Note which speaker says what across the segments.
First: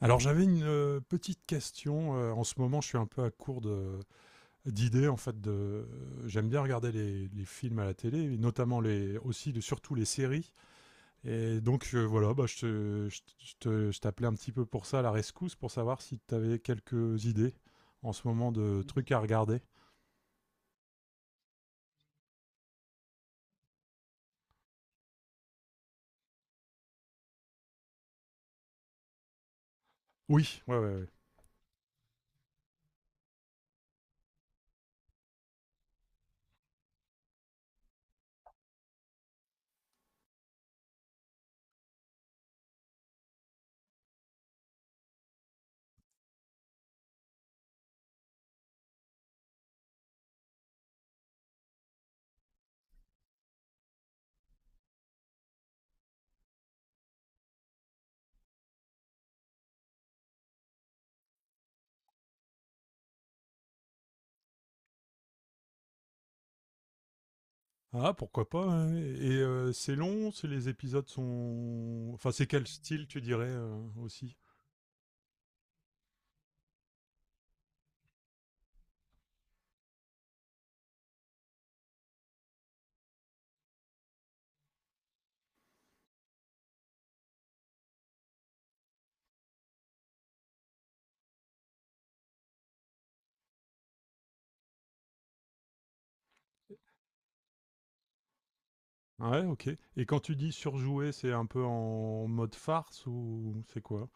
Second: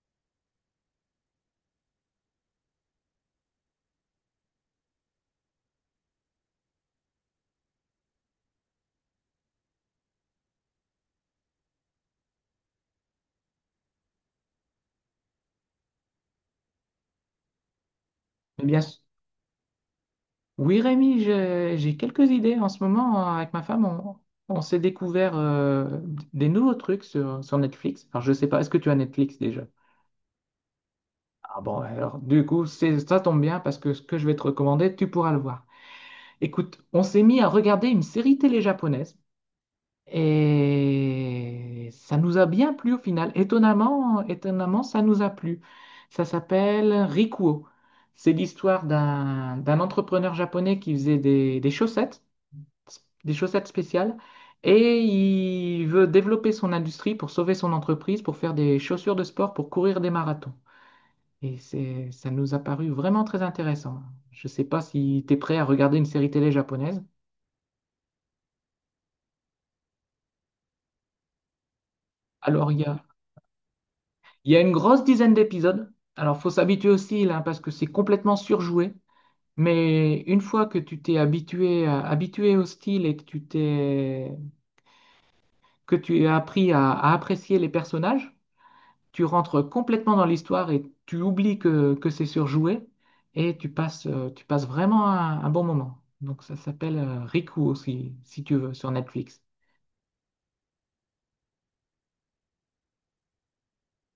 Speaker 1: Alors j'avais une petite question. En ce moment, je suis un peu d'idées en fait. J'aime bien regarder les films à la télé, et notamment surtout les séries. Et donc voilà, bah, je t'appelais un petit peu pour ça, à la rescousse, pour savoir si tu avais quelques idées en ce moment
Speaker 2: Eh bien,
Speaker 1: de trucs à regarder.
Speaker 2: oui, Rémi, j'ai quelques idées. En ce moment, avec ma femme, on s'est découvert des nouveaux trucs sur Netflix. Alors, je sais pas, est-ce que tu as Netflix déjà?
Speaker 1: Oui, ouais, ouais, ouais.
Speaker 2: Ah bon, alors, du coup, ça tombe bien parce que ce que je vais te recommander, tu pourras le voir. Écoute, on s'est mis à regarder une série télé japonaise et ça nous a bien plu au final. Étonnamment, étonnamment, ça nous a plu. Ça s'appelle Rikuo. C'est l'histoire d'un entrepreneur japonais qui faisait des chaussettes spéciales et il veut développer son industrie pour sauver son entreprise, pour faire des chaussures de sport, pour courir des marathons. Et ça nous a paru vraiment très intéressant. Je ne sais pas si tu es prêt à regarder une série télé japonaise.
Speaker 1: Ah, pourquoi pas, hein. Et, c'est long, c'est les épisodes sont... Enfin, c'est quel
Speaker 2: Alors, il y a,
Speaker 1: style tu dirais aussi?
Speaker 2: il y a une grosse dizaine d'épisodes. Alors, faut s'habituer aussi là, parce que c'est complètement surjoué. Mais une fois que tu t'es habitué au style et que que tu as appris à apprécier les personnages, tu rentres complètement dans l'histoire et tu oublies que c'est surjoué et tu passes vraiment un bon moment. Donc ça s'appelle Riku aussi, si tu veux, sur Netflix.
Speaker 1: Ouais, OK. Et quand tu dis surjouer, c'est un peu en mode farce ou c'est quoi?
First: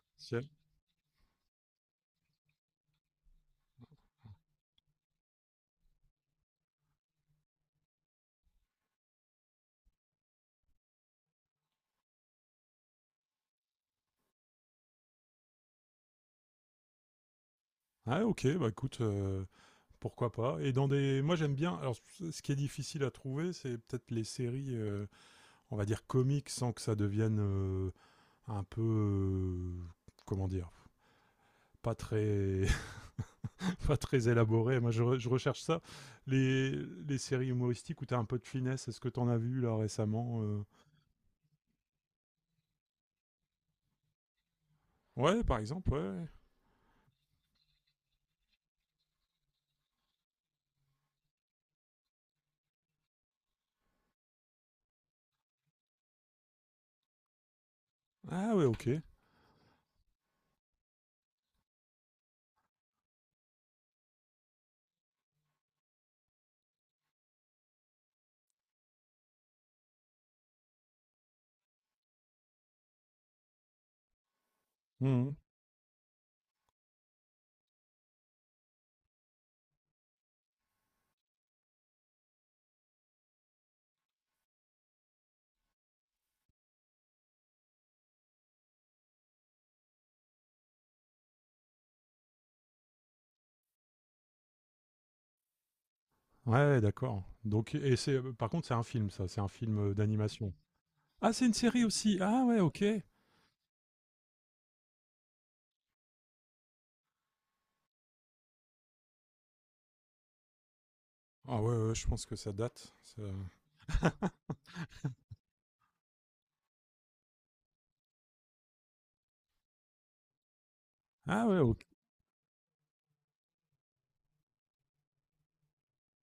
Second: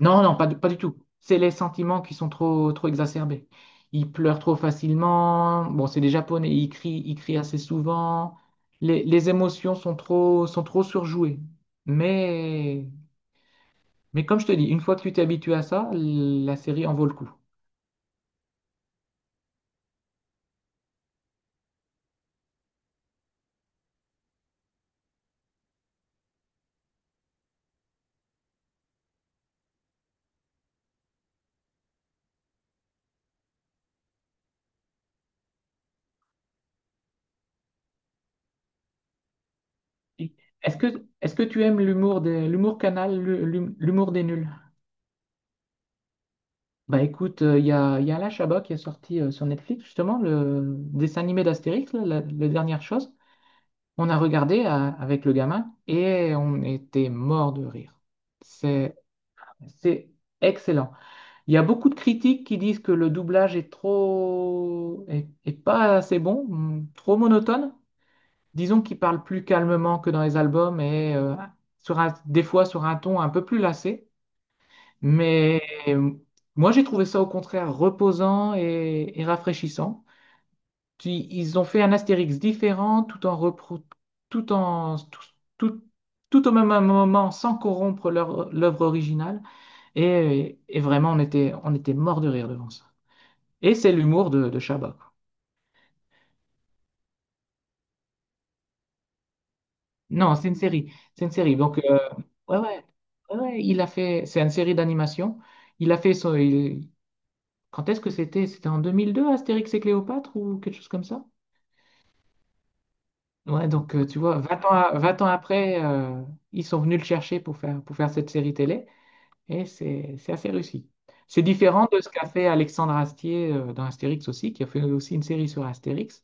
Speaker 2: Non, non,
Speaker 1: C'est
Speaker 2: pas du tout. C'est les sentiments qui sont trop, trop exacerbés. Ils pleurent trop facilement. Bon, c'est des Japonais, ils crient assez souvent. Les émotions sont trop surjouées. Mais, mais comme je te dis, une fois que tu t'es habitué à ça, la série en vaut le coup.
Speaker 1: Ah OK, bah écoute, pourquoi pas. Et dans des... moi j'aime bien. Alors ce qui est difficile à trouver, c'est peut-être les séries, on va dire comiques, sans que ça devienne, un peu, comment dire? Pas très pas très élaboré. Moi je recherche ça. Les séries humoristiques où t'as un peu de finesse, est-ce que t'en as vu là récemment,
Speaker 2: Est-ce que tu aimes l'humour Canal, l'humour des Nuls?
Speaker 1: Ouais, par exemple, ouais, ouais.
Speaker 2: Bah écoute, il y a Alain Chabat qui est sorti sur Netflix, justement, le dessin animé d'Astérix, là, la dernière chose. On a regardé avec le gamin et on était mort de rire.
Speaker 1: Ah ouais, OK.
Speaker 2: C'est, c'est excellent. Il y a beaucoup de critiques qui disent que le doublage est pas assez bon, trop monotone. Disons qu'il parle plus calmement que dans les albums et des fois sur un ton un peu plus lassé.
Speaker 1: Mmh.
Speaker 2: Mais euh, moi, j'ai trouvé ça au contraire reposant et rafraîchissant. Puis, ils ont fait un Astérix différent tout en repro- tout en tout, tout- tout au même moment sans corrompre l'œuvre originale. Et vraiment, on était mort de rire devant ça. Et c'est l'humour de Chabat, quoi.
Speaker 1: Ouais, d'accord. Donc et c'est... par contre, c'est un film, ça? C'est un film
Speaker 2: Non, c'est
Speaker 1: d'animation?
Speaker 2: une série. C'est une
Speaker 1: Ah, c'est une
Speaker 2: série. Donc,
Speaker 1: série aussi? Ah
Speaker 2: ouais, ouais,
Speaker 1: ouais, OK.
Speaker 2: ouais, ouais, c'est une série d'animation. Il a fait son, il- Quand est-ce que c'était? C'était en 2002 Astérix et Cléopâtre ou quelque chose comme ça?
Speaker 1: Ah ouais, ouais, je pense que ça date, ça.
Speaker 2: Ouais, donc tu vois, 20 ans après, ils sont venus le chercher pour faire cette série télé et c'est assez réussi. C'est
Speaker 1: Ah ouais, OK.
Speaker 2: différent de ce qu'a fait Alexandre Astier dans Astérix aussi, qui a fait aussi une série sur Astérix.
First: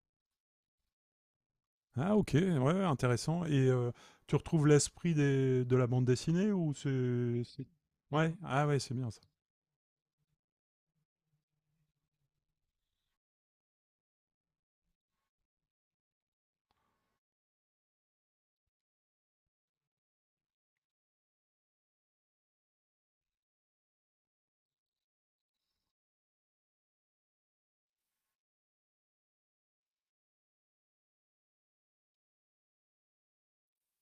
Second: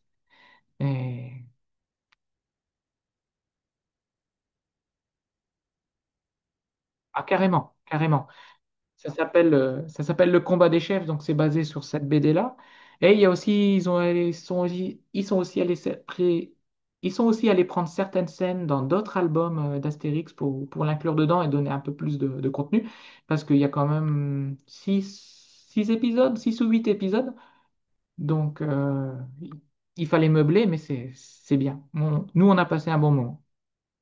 Speaker 2: Et...
Speaker 1: Ah OK, ouais, ouais, intéressant. Et tu retrouves l'esprit des de la bande dessinée, ou
Speaker 2: Ah,
Speaker 1: c'est
Speaker 2: carrément, carrément.
Speaker 1: ouais, ah ouais, c'est
Speaker 2: Ça
Speaker 1: bien, ça.
Speaker 2: s'appelle euh, ça s'appelle Le Combat des Chefs, donc c'est basé sur cette BD-là. Et il y a aussi, ils ont, ils sont, aussi- ils sont aussi allés prendre certaines scènes dans d'autres albums d'Astérix pour l'inclure dedans et donner un peu plus de contenu, parce qu'il y a quand même six épisodes, six ou huit épisodes. Donc, il il fallait meubler, mais c'est bien. Nous, on a passé un bon moment.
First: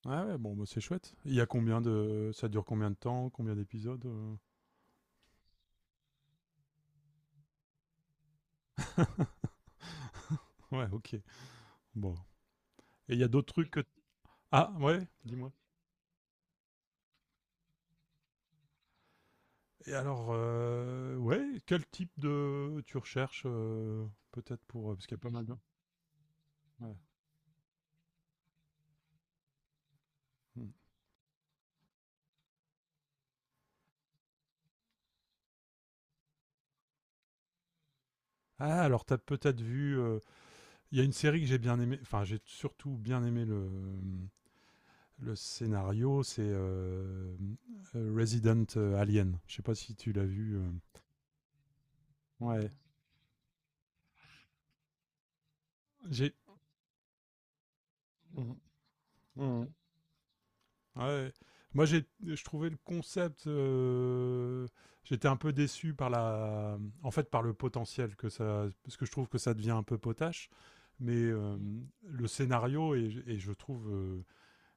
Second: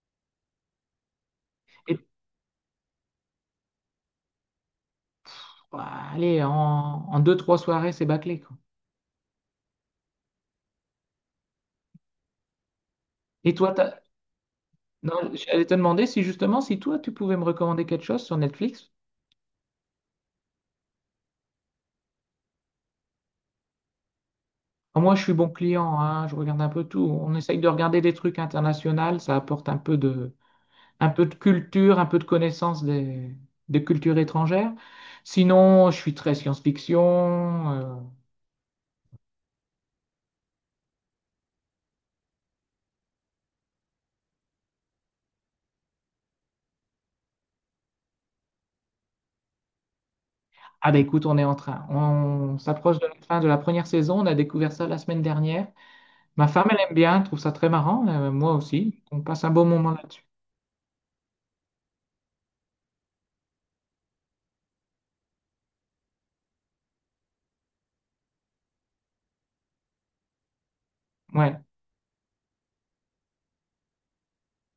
Speaker 1: Ah ouais, bon, bah, c'est chouette. Il y a combien
Speaker 2: Et
Speaker 1: de... ça dure combien de temps? Combien d'épisodes,
Speaker 2: bah, allez, en deux, trois soirées, c'est bâclé, quoi.
Speaker 1: Ouais, OK. Bon, et il y a d'autres
Speaker 2: Et
Speaker 1: trucs
Speaker 2: toi.
Speaker 1: que... Ah ouais?
Speaker 2: Non,
Speaker 1: Dis-moi.
Speaker 2: j'allais te demander si justement, si toi, tu pouvais me recommander quelque chose sur Netflix.
Speaker 1: Et alors, ouais, quel type de... tu recherches peut-être, pour euh...
Speaker 2: Alors,
Speaker 1: parce
Speaker 2: moi,
Speaker 1: qu'il y a
Speaker 2: je
Speaker 1: pas
Speaker 2: suis
Speaker 1: mal
Speaker 2: bon
Speaker 1: de...
Speaker 2: client, hein, je regarde un peu
Speaker 1: Ouais.
Speaker 2: tout. On essaye de regarder des trucs internationaux, ça apporte un peu de,
Speaker 1: Hmm.
Speaker 2: un peu de culture, un peu de connaissance des cultures étrangères. Sinon, je suis très science-fiction. euh.
Speaker 1: Ah, alors t'as peut-être vu, il y a une série que j'ai bien aimé. Enfin, j'ai surtout bien aimé le scénario. C'est Resident Alien. Je sais pas si tu l'as vu,
Speaker 2: Ah bah écoute, on est en train, on
Speaker 1: Ouais.
Speaker 2: s'approche de la fin de la première saison, on a découvert ça la semaine dernière.
Speaker 1: J'ai...
Speaker 2: Ma femme, elle aime bien, elle trouve ça très marrant, moi aussi. On passe un beau
Speaker 1: Mhm.
Speaker 2: moment là-dessus.
Speaker 1: Ouais. Moi, je trouvais le concept, j'étais un peu déçu par la... en fait, par le potentiel que ça... parce que je trouve que ça devient un peu potache. Mais
Speaker 2: Ouais.
Speaker 1: Mm, le scénario est... et je trouve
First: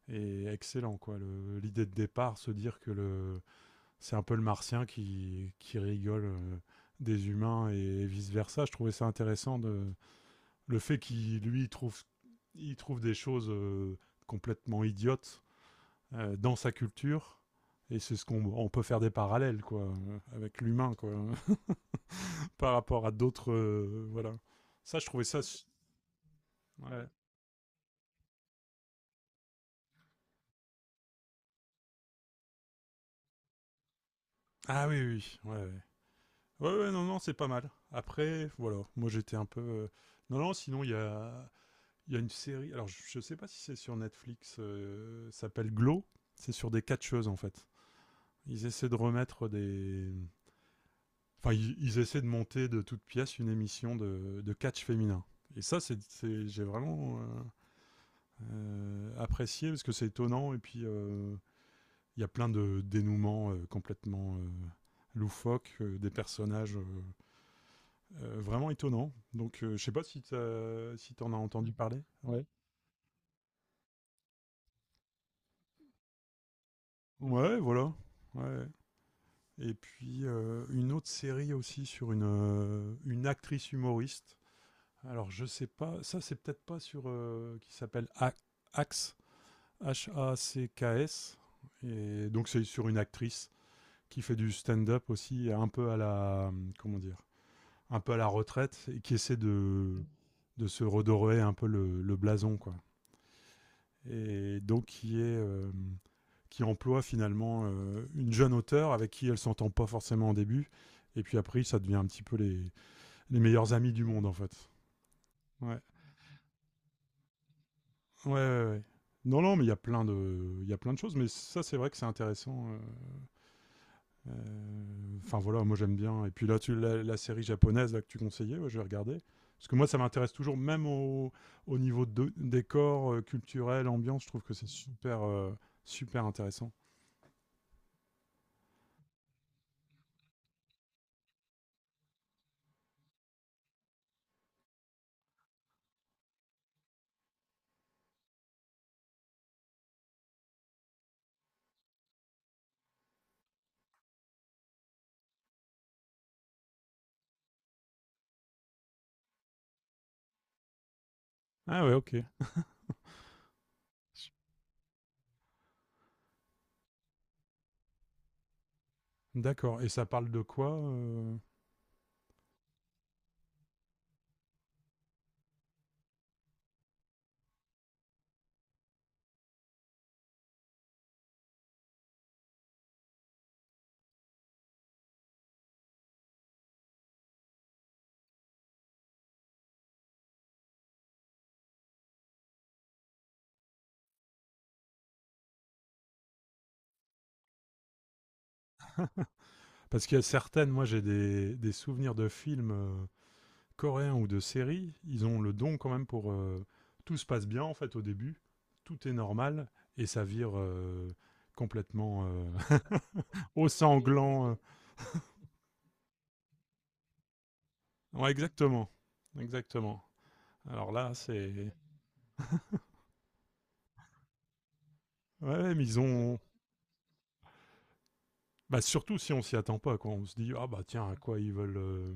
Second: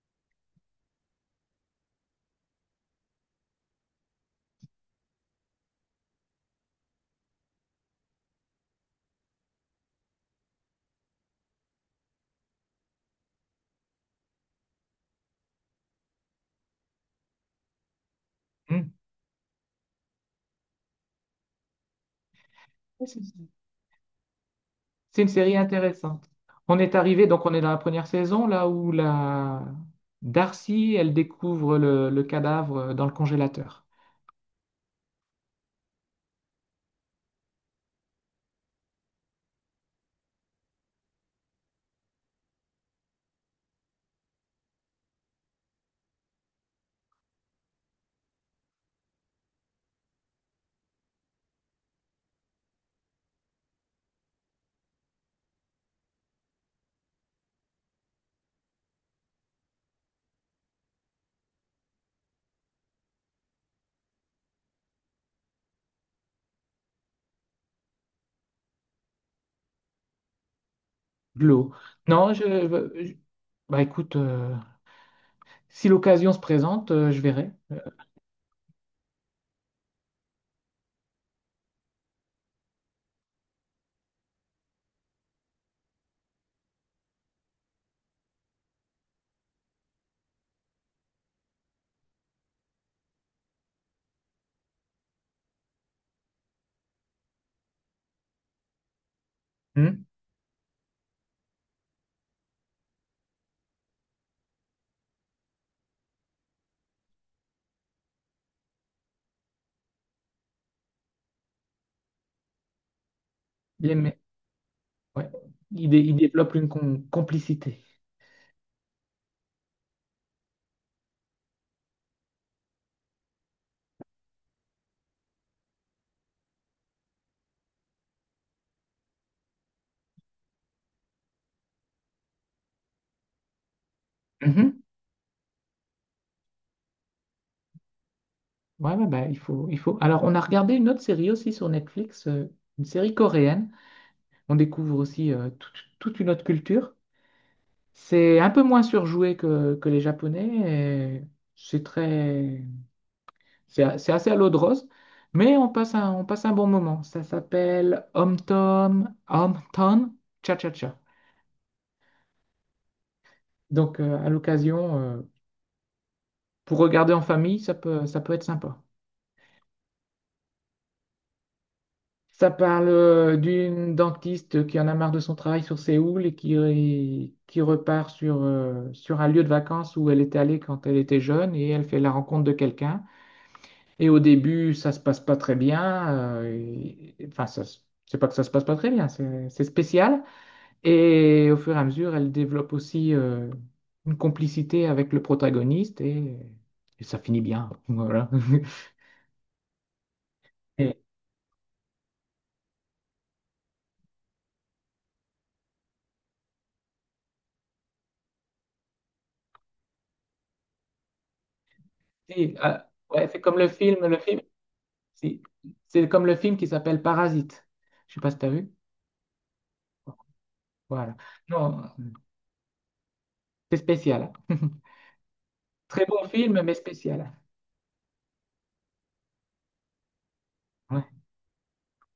Speaker 1: est excellent, quoi. L'idée de départ, se dire que le... c'est un peu le martien qui rigole des humains et vice versa. Je trouvais ça intéressant, de le fait qu'il lui il trouve... il trouve des choses complètement idiotes dans sa culture. Et c'est... ce qu'on on peut faire des parallèles, quoi, avec l'humain, quoi, par rapport à
Speaker 2: Hmm.
Speaker 1: d'autres, voilà. Ça, je
Speaker 2: C'est
Speaker 1: trouvais
Speaker 2: une
Speaker 1: ça
Speaker 2: série intéressante. On est
Speaker 1: ouais.
Speaker 2: arrivé, donc on est dans la première saison, là où la Darcy, elle découvre le cadavre dans le congélateur.
Speaker 1: Ah oui, oui, oui, ouais, ouais. Ouais, ouais, non, non, c'est pas mal. Après, voilà. Moi, j'étais un peu, non, non. Sinon, il y a une série. Alors, je sais pas si c'est sur Netflix, ça s'appelle Glow. C'est sur des catcheuses, en fait. Ils essaient de remettre des, Enfin, ils essaient de monter de toutes pièces une émission de catch féminin. Et ça, c'est... j'ai vraiment apprécié parce que c'est étonnant. Et puis, il y a plein de dénouements complètement loufoques, des personnages vraiment étonnants. Donc, je sais pas si si t'en as
Speaker 2: De
Speaker 1: entendu
Speaker 2: l'eau.
Speaker 1: parler.
Speaker 2: Non,
Speaker 1: Ouais.
Speaker 2: je- bah écoute, si l'occasion se présente, je verrai.
Speaker 1: Ouais, voilà. Ouais. Et puis, une autre série aussi sur une actrice humoriste. Alors, je sais pas. Ça, c'est peut-être pas sur, qui s'appelle Axe. H-A-C-K-S. Et donc, c'est sur une actrice qui fait du stand-up aussi, un peu à la... comment dire... un peu à la retraite, et qui essaie
Speaker 2: Hmm.
Speaker 1: de se redorer un peu le blason, quoi. Et donc, qui est, qui emploie finalement une jeune auteure avec qui elle s'entend pas forcément au début. Et puis après, ça devient un petit peu les meilleurs amis
Speaker 2: Bien,
Speaker 1: du
Speaker 2: mais
Speaker 1: monde, en fait.
Speaker 2: ouais,
Speaker 1: Ouais.
Speaker 2: il développe une complicité.
Speaker 1: Ouais, ouais, ouais. Non, non, mais il y a plein de... il y a plein de choses, mais ça, c'est vrai que c'est intéressant, enfin voilà, moi j'aime bien. Et puis là, la série japonaise là, que tu conseillais, ouais, je vais regarder. Parce que moi, ça m'intéresse toujours, au niveau de décor, culturel, ambiance, je trouve que c'est
Speaker 2: Mhm.
Speaker 1: super, super intéressant.
Speaker 2: Ouais, ouais, bah, il faut. Alors, on a regardé une autre série aussi sur Netflix, une série coréenne. On découvre aussi toute une autre culture. C'est un peu moins surjoué que les Japonais et C'est très, c'est a- c'est assez à l'eau de rose, mais on passe un bon moment. Ça s'appelle Hometown, Hometown Cha-Cha-Cha.
Speaker 1: Ah ouais, ok.
Speaker 2: Donc, à l'occasion, pour regarder en famille, ça peut être sympa.
Speaker 1: D'accord. Et ça parle de quoi,
Speaker 2: Ça parle d'une dentiste qui en a marre de son travail sur Séoul et qui repart sur un lieu de vacances où elle était allée quand elle était jeune et elle fait la rencontre de quelqu'un. Et au début, ça se passe pas très bien. Enfin, c'est pas que ça se passe pas très bien, c'est spécial. Et au fur et à mesure, elle développe aussi une complicité avec le protagoniste et ça finit bien. Voilà.
Speaker 1: Parce qu'il y a certaines... moi
Speaker 2: Et,
Speaker 1: j'ai des souvenirs de films, coréens, ou de séries. Ils ont le don quand même pour... tout se passe bien, en fait, au début, tout est normal, et ça vire complètement
Speaker 2: et, euh, ouais,
Speaker 1: au sanglant,
Speaker 2: si, c'est comme le film qui s'appelle Parasite. Je sais pas
Speaker 1: Ouais,
Speaker 2: si t'as vu.
Speaker 1: exactement. Exactement. Alors là,
Speaker 2: Voilà.
Speaker 1: c'est...
Speaker 2: Non, c'est spécial.
Speaker 1: Ouais, ouais, mais ils
Speaker 2: Très bon
Speaker 1: ont...
Speaker 2: film, mais spécial.
Speaker 1: Bah, surtout si on s'y attend pas, quoi. On se dit, ah bah
Speaker 2: Ouais.
Speaker 1: tiens, à quoi ils veulent...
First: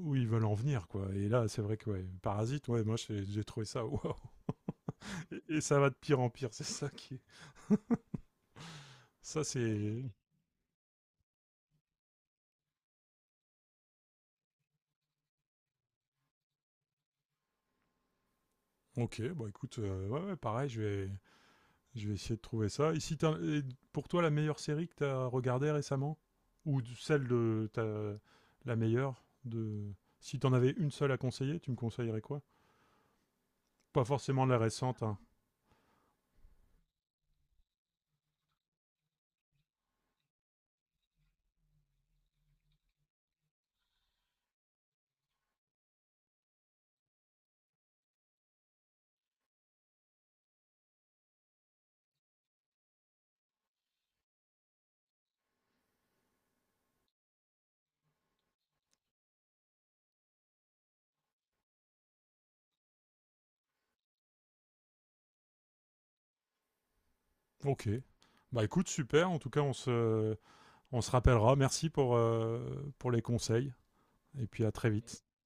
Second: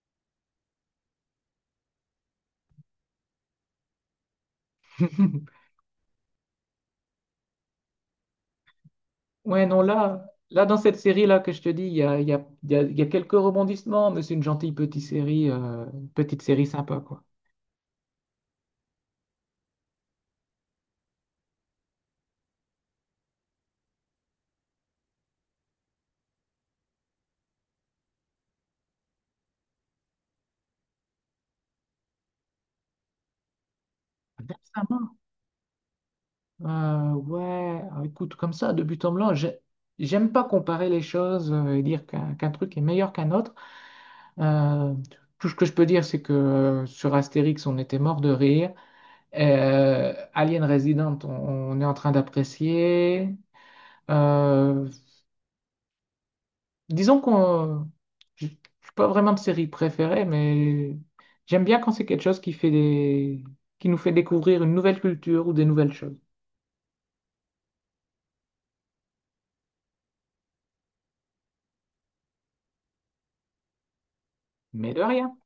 Speaker 1: où ils veulent en venir, quoi. Et là, c'est vrai que, ouais, Parasite, ouais, moi j'ai trouvé ça, waouh. Et ça va de pire en pire, c'est ça qui... est- ça,
Speaker 2: Ouais, non,
Speaker 1: c'est...
Speaker 2: là dans cette série-là que je te dis, il y a, il y a, il y a- il y a quelques rebondissements, mais c'est une gentille petite série sympa, quoi.
Speaker 1: Ok, bah écoute, ouais, ouais, pareil, je vais... je vais essayer de trouver ça. Ici, et pour toi, la meilleure série que tu as regardée récemment? Ou la meilleure de... si tu en avais une seule à conseiller, tu me conseillerais quoi? Pas forcément la récente,
Speaker 2: Récemment,
Speaker 1: hein.
Speaker 2: ouais, ah, écoute, comme ça, de but en blanc, j'aime pas comparer les choses et dire qu'un truc est meilleur qu'un autre. Euh, tout ce que je peux dire, c'est que sur Astérix, on était mort de rire. Alien Resident, on est en train d'apprécier. Euh, disons je suis pas vraiment de série préférée, mais j'aime bien quand c'est quelque chose qui nous fait découvrir une nouvelle culture ou des nouvelles choses.
Speaker 1: Ok. Bah écoute, super. En tout cas, on se rappellera. Merci pour les conseils. Et puis à très
Speaker 2: Mais de
Speaker 1: vite.
Speaker 2: rien.